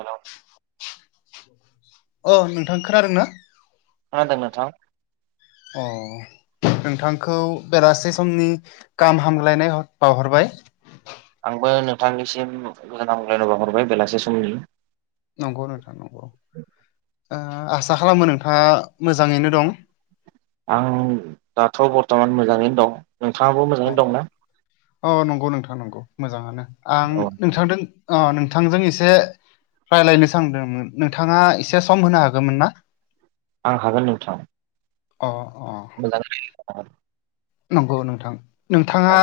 Hello अ ओ नोंथां खोनादों ना मा होनदों नोंथां अ नोंथांखौ बेलासि समनि गाहाम हामलायनाय बावहरबाय आंबो नोंथांनिसिम गोजोन हामलायनाय बावहरबाय बेलासि समनि नंगौ नोंथां नंगौ ओ आसा खालामो नोंथांआ मोजाङैनो दं आं दाथ' बरथ'मान मोजाङैनो दं नोंथांआबो अ मोजांयैनो दंना अ नंगौ नोंथां नंगौ मोजांआनो आं औ नोंथांजों ओ नोंथांजों एसे रायज्लायनो सांदोंमोन नोंथांआ एसे सम होनो हागौमोन ना आं हागोन नोंथां अ ओ [unintelligible] नोंगौ नोंथां नोंथांआ औ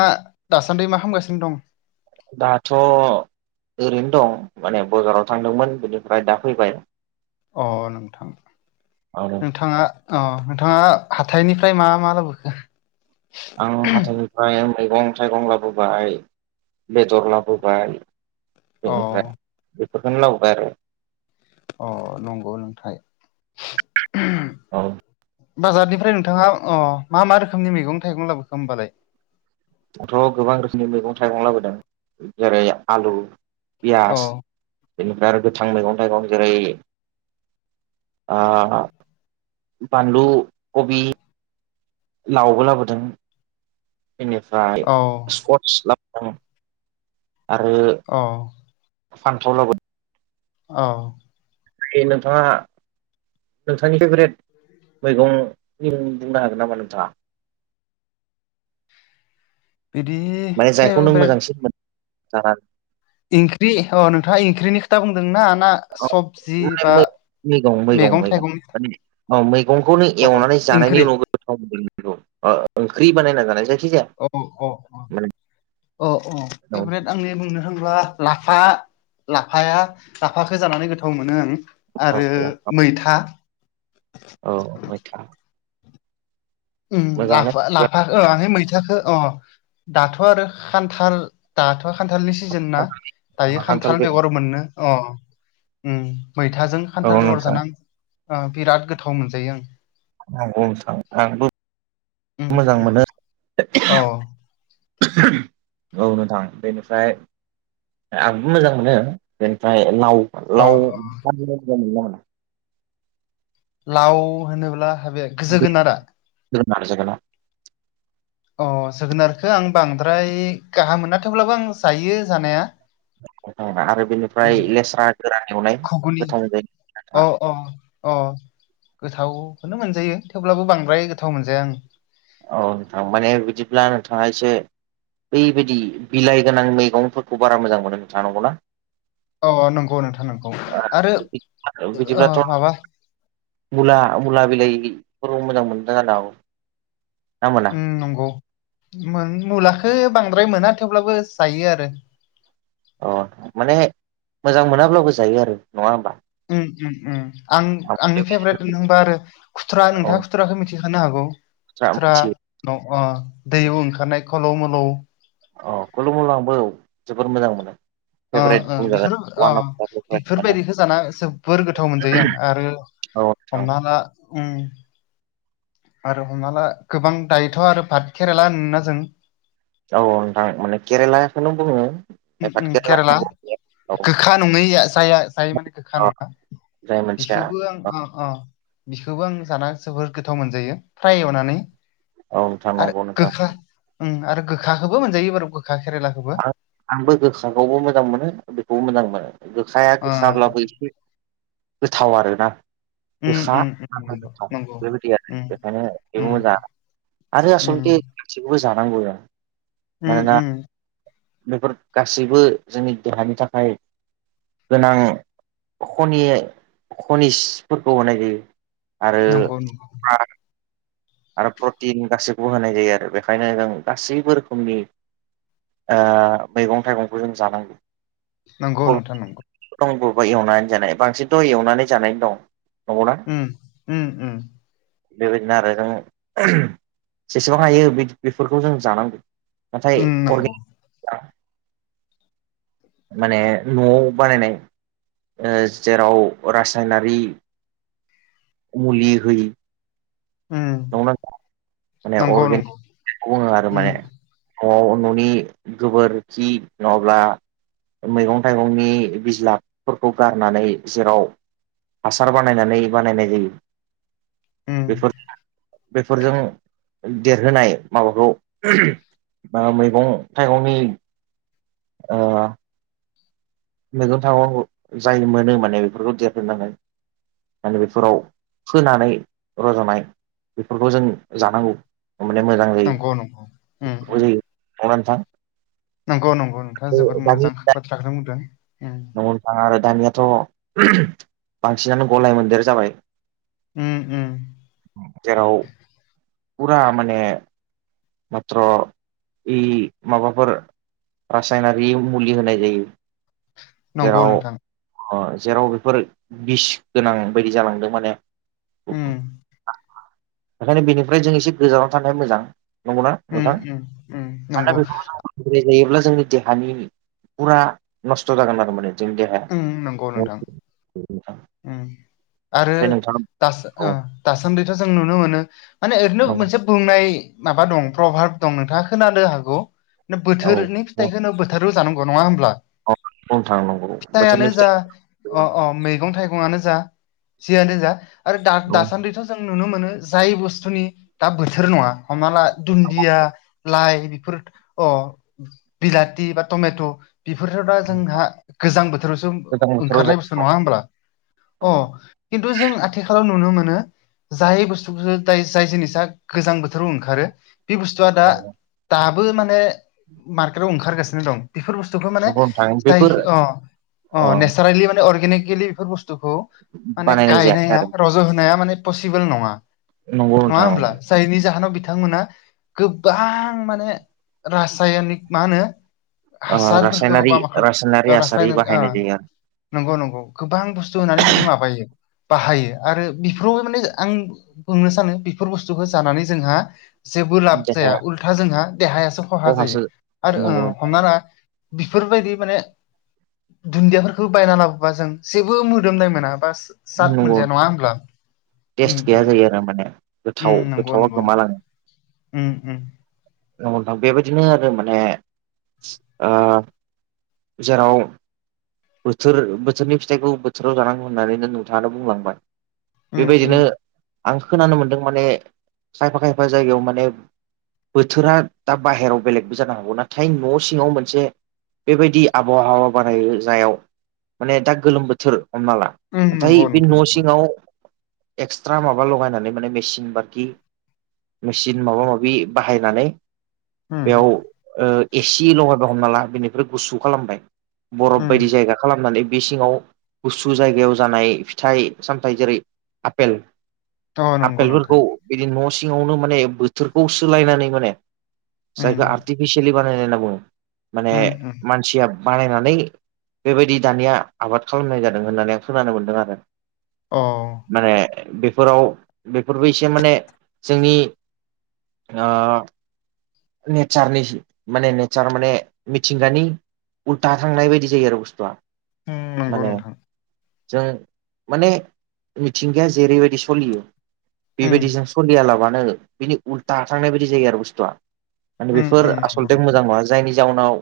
दासान्दि मा खामगासिनो दं दाथ' ओरैनो दं माने ब'जाराव थांदोंमोन बेनिफ्राय दा फैबाय अ नोंथां आरो नोंथांआ ओ नोंथांआ हाथायनिफ्राय मा मा लाबोखो आं हाथाइनिफ्राय मैगं थाइगं लाबोबाय बेदर लाबोबाय अ बेनिफ्राय बेफोरखौनो लाबोबाय आरो। अ' नंगौ नोंथां। औ। बाजारनिफ्राय नोंथाङा अ मा-मा रोखोमनि मैगं थाइगं लाबोखो होनोमबालाय। थ' गोबां रोखोमनि मैगं थाइगं लाबोदों जेरै आलु, औ पियास बेनिफ्राय आरो गोथां मैगं थाइगं जेरै ओ बानलु, कबि लावबो लाबोदों बेनिफ्राय औ स्कस लाबोदों। आरो अ' फानथाव लाबोदों औ। नोंथां ङा नोंथांनि फेब्रेथ मैगंनि बुंनो हागोन नामा नोंथाङा। बिदि माने जायखौ नों फेभरेट मोजांसिन मोनो जाना इंख्रि अ नोंथाङा इंख्रिनि खोथा बुंदोंना ना सबजि बा मैगं मैगं-मैगं-मैगं थाइगंनि माने औ मैगंखौनो अ एवनानै जानायनि ओंख्रि उनावबो गोथाव मोनांगौ ओ ओंख्रि बानायना जानाय जायखिजाया औ-औ माने अ औ फेब्रेथट आंनि बुंनो मानो होनब्ला लाफा लाफाया लाफाखौ जानानै गोथाव मोनो आं। आरो मैथा। औ मैथा। उम लाफा मोजाङानो लाफा आ मैथाखौ अ दाथ' आरो खान्थाल दाथ' खान्थालनि सिजोन ना दायो खान्थाल बेगर मोनो। अ उम मैथाजों औ खान्थाल बेगर नोंथां जाना ओ बिराद गोथाव मोनजायो आं। नंगौ स आंबो आं मोजां उम मोनो। अ औ नोंथां बेनिफ्राय आंबो मोजां मोनो बेनिफ्राय अ लाव-लाव अ मोजां मोनो। लाव होनोब्ला हाबाया गो जोगोनारा। जोगोनार-जोगोनारा। अ जोगोनारखो आं बांद्राय गाहाम मोन थेवब्लाबो आं जायो जानाया। आरो बेनिफ्राय लेस्रा गोरान एवनाय खुगुनि गोथाव जायो नोंथां। अ-अ-अ गोथावखोनो मोनजायो थेवब्लाबो बांद्राय गोथाव मोनजाया आं। औ नोंथां माने बिदिब्ला नोंथाङा एसे बैबायदि बिलाइ गोनां मैगंफोरखौ बारा मोजां मोनो नोंथांङा नांगौ ना? औ नंगौ नोंथां नंगौ आरो ओ माबा मुला-मुला बिलाइफोरबो मोजां [unintelligible] उम नंगौ मुलाखौ बांद्राय मोना थेवब्लाबो जायो आरो। अ माने मोजां मोनाब्लाबो जायो आरो नङा होमबा। उम-उम-उम आं आंनि फेभरेट होनबा आरो खुथुरा नोंथाङा खुथ्रा खुथ्राखौ मिथिखानो हागौ औ खुथ्रा मिथियो दैयाव ओंखारनाय खलौ मलौ अ खुलुम आंबो जोबोर मोजां मोनो। फेभरेट बेफोर बुंजागोन वान अफ दा फेभरेट माने बेफोरबायदिखौ जाना जोबोर गोथाव मोनजायो आं आरो औ नोंथां हमना ला उम। आरो हमना ला गोबां दायोथ' आरो भारत खेराइला होनोना जों औ नोंथां माने केरेलाखौनो बुङो। उम उम केरेला औ गोखा नङै ज जाय माने गोखा औ नङा। जाय मोनसेया बेखौबो औ आंहा अ अ बिखौबो आं जाना जोबोर गोथाव मोनजायो फ्राय एवनानै औ नोंथां आरो नंगौ नोंथां गोखा आरो गोखाखौबो मोनजायो बारै गोखा खेरेलाखौबो आं आंबो गोखाखौबो मोजां मोनो बेखौबो मोजां मोनो गोखाया ओ गोखाब्लाबो एसे गोथाव आरोना उम गोसा उम उम गोसा नंगौ नंगौ बेबायदि आरो बेखायनो उम बेबो मोजां। आरो आसलथे बिदिखौबो जानांगौ आरो। उ उ बेफोर गासैबो जोंनि देहानि थाखाय गोनां खनि खनिसफोरखौ होनाय जायो। आरो नंगौ नंगौ फ्रा आरो प्रटिन गासैखौबो होनाय जायो आरो बेखायनो जों गासैबो रोखोमनि मैगं थाइगंखौ जों जानांगौ। नंगौ नोंथां नंगौ। दं बबबा एवनानै जानाय बांसिनथ' एवनानै जानाय दं नंगौना उम उ उ बेबादिनो आरो जोङो जेसेबां हायो बेफोरखौ जों जानांगौ नाथाय उम अनि नंगौ माने न'आव बानायनाय जेराव रासायनारि मुलि हो उम नंना माने नंगौ नंगौ अर्गेनिकखौ बुङो आरो उम माने न'आव न'नि गोबोरखि नङाब्ला मैगं थाइगंनि बिज्लाफोरखौ गारनानै जेराव हासार बानायनानै बानायनाय जायो उम बेफोर बेफोरजों देरहोनाय माबाखौ बा मैगं थाइगंनि अ मैगं थाइगाव जाय मोनो माने बेफोरखौ देरहोननानै माने बेफोराव फोनानै रज'नाय बेफोरखौ जों जानांगौ। ममाने मोजां नंगौ नंगौ उम जायो उम जायो [unintelligible] नंगौ नंगौ नोंथाङा नंगौना जोबोर नोंथां मोजां बाथ्राखौथनो बुंदों। ननो थाङा आरो दानियाथ' बांसिनानो गलाय मोनदेर जाबाय उम उम जेराव फुरा माने मत्र' इ माबाफोर रासायनारि मुलि होनाय जायो। नंगौ जेराव नोंथां जेराव बेफोर बिस गोनां बायदि जालांदों माने उ बेओंखायनो बेनिफ्राय जों एसे गोजानाव थानाय मोजां। नंगौना उम नोंथां उम उम मानोना नंगौ बे जों फाय जायोब्ला जोंनि देहानि फुरा [unintelligible] जोंनि देहा उम नंगौ नोंथां [unintelligible] उम आरो औ दासान - दासान्दिथ' जों नुनो मोनो माने ओरैनो मोनसे बुंनाय माबा दं प्रभाब दं नोंथाङा खोनानो हागौ नंगौ बोथोरनि फिथायखौनो बोथोराव जानांगौ नङा होनोमब्ला? अ बुंनो थांनांगौ। हिथायानो जा अ अ मैगं थाइगंआानो जा जियानो जा' आरो दा औ दासानदैथ जों नुनो मोनो जाय बुस्थुनि दा बोथोर नङा हमना ला दुन्दिया लाइ बेफोर अ बिलााथि बा टमेट' बेफोरथ' दा जोंहा गोजां बोथोरावसो गोजां बोथोराव ओंखारनाय बुस्थु जायो औ नङा होमब्ला? अ नंगौ खिन्थु जों आथिखालाव नुनो मोनो। जाय बुस्थुखौसो जाय जिनिसा गोजां बोथोराव ओंखारो बे बुस्थुआ दा नंगौ दाबो माने मार्केटाव ओंखारगासिनो दं। बेफोर बुस्थुखौ माने नंगौ नोंथां बेफोर जायखि अ अ नेचारेलि माने अर्गेनिकेलि बेफोर बुस्थुखौ माने बानायनाय जायाखै गायनाया आरो रज' होनाया माने पसिबोल नङा, नंगौ नङा नोंथां होमब्ला नंगौ। जायनि जाहोनाव बिथांमोना गोबां माने रासायनिक मा होनो ओ हासारफोरखौ रासायनारि बा मा रासायनारि हासार रासायनारि आ बाहायनाय जायो नंगौ नंगौ गोबां बुस्थु होनानै बिदि माबायो बाहायो आरो बेफोरावबो माने आं बुंनो सानो बेफोर बुस्थुखौ जानानै जोंहा जेबो आरो लाब जाया देहाया उल्था जोंहा देहायासो खहा जायो खहासो आरो ओ नंगौ नोंथां हमना ला बेफोरबायदि माने दुन्दियाफोरखौ बायना लाबोबा जों जेबो मोदोमनाय मोना बा नंगौ सात मोनजाया नोंथां नङा होमब्ला टेस्ट उम गैया उम जायो आरो माने उम गोथाव नंगौ गोथावा नंगौ गोमालांङो उम उम बेबायदिनो आरो माने ओ जेराव बोथोर बोथोरनि फिथाइखौ बोथोराव जानांगौ होननानैनो नोंथांङानो बुंलांबाय उम उम बेबायदिनो आं खोनानो मोनदों माने खायफा खायफा जायगायाव माने बोथोरा दा बाहेरायाव बेलेगबो जानो हागौ नाथाय न' सिङाव मोनसे बेबायदि आबहावा बानायाय जायाव माने दा गोलोम बोथोर हमना ला उम नाथाय नंगौ बे नोंथां न' नंगौ सिङाव एक्सट्रा माबा लगायनानै माने मेचिन बाकि मेचिन माबा माबि बाहायनानै उम बेयाव ओ एसि लगायबाय हमना ला बेनिफ्राय गुसु खालामबाय बै उम बायदि जायगा खालामनानै बे सिङाव गुसु जायगायाव जानाय फिथाइ सामथाइ जेरै आपेल अ नंगौ नोंथां आफेलफोरखौ बिदि न' सिङावनो माने बोथोरखौ सोलायनानै माने उम जायखो आर्टिफिसियेलि बानाय होनना बुङो माने उम उम मानसिया बानायनानै बेबायदि दानिया आबाद खालामनाय जादों होननानै आं खोनानो मोन्दों आरो अ माने बेफोराव बेफोरबो एसे माने जोंनि ओ नेचारनि माने नेचार माने मिथिंगानि उल्था थांनाय बायदि जायो आरो बुस्थुआ उम नंगौ माने नोंथां जों माने मिथिंगाया जेरैबायदि सलियो उम बेबायदिजों सलियालाबानो बिनि उल्था थांनाय बायदि जायो आरो बुस्थुआ माने उम बेफोर उम नंगौ आसलथे नोंथां मोजां नंङा जायनि जाउनाव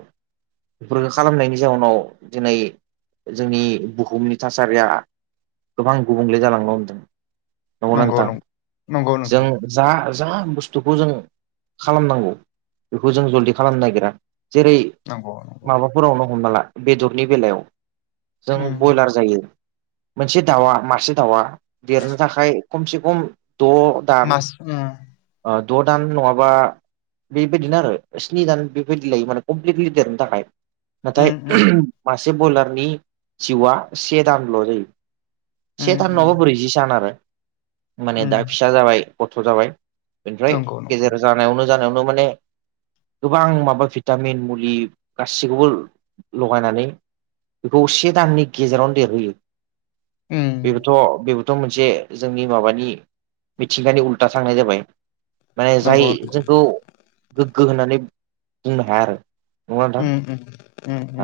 बेफोरखौ खालामनायनि जाउनाव दिनै जोंनि बुहुमनि थासारिया गोबां गुबुंले जालांनो होनदों नंगौना नंगौ नोंथां नं नंगौ जों नोंथां जा जा बुस्थुखौ जों खालामनांगौ बेखौ जों जल्दि खालामनो नागिरा जेरै नंगौ नंगौ माबाफोरावनो हमना ला बेदरनि बेलायाव जों उम बयलार जायो। मोनसे दाउआ मासे दाउआ देरनो थाखाय खमसे खम द' मास उम द' दान नंङाबा बेबायदिनो आरो स्नि जान बेबायदि लायो माने कमप्लिटलि देरनो थाखाय नाथाय उम उम मासे बयलारनि जिउआ से दानल' जायो। से उम थान उम नङाबा ब्रैजि सान आरो माने उम दा फिसा जाबाय गथ' जाबाय। बेनिफ्राय नंगौ नंगौ गेजेर जानायावनो जानायावनो माने गोबां माबा भिटामिन मुलि गासिखौबो लगायनानै बेखौ से दाननि गेजेरावनो देरहोयो। उम बेबोथ' बे थ' मोनसे जोंनि माबानि मिथिंगानि उल्था थांनाय जाबाय। माने जाय नंगौ नंगौ जोंखौ गोग्गो होननानै बुंनो हाया आरो नङा नोंथां? [inaudible] [inaudible]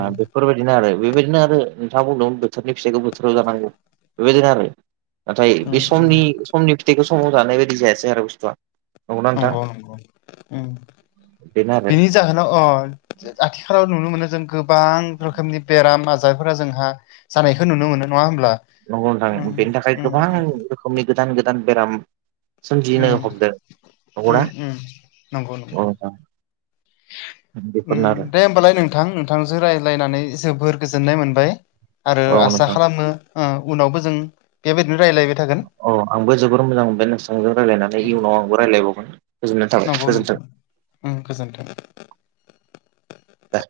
ओ बेफोरबायदिनो आरो बेबायदिनो आरो नोंथाङा बुंदोंमोन बोथोरनि फिथाइखौ बोथोराव जानांगौ। बेबायदिनो आरो नाथाय बे उम समनि समनि फिथाइखौ समाव जानाय बायदि जायासै आरो बुस्थुआ। नंगौना नोंथां नंगौ नंगौ बेनो उम्म आरो बिनि जाहोनाव अ आथिखालाव नुनो मोनो जों गोबां रोखोमनि बेराम आजारफोरा जोंहा जानायखौ नुनो मोनो नङा होमब्ला? नंगौ नोंथां उम बेनि थाखाय उम गोबां रोखोमनि गोदान गोदान बेराम उम सोमजिनो उम हमदो उम नंगौना? उम नंगौ नंगौ औ [inaudible] बेफोरनो आरो दे होमबालाय नोंथां नोंथांजों रायज्लायनानै जोबोर गोजोननाय मोनबाय। आरो औ आसा नोंथां खालामो ओ उनावबो जों बेबायदिनो राय्लायबाय थागोन। अ आंबो जोबोर मोजां मोनबाय नोंसांजों रायज्लायनानै इयुनाव आंबो रायलायबावगोन। गोजोननाय थाबाय नंगौ नोंथां गोजोन्थों उम्म गोजोन्थों। दे।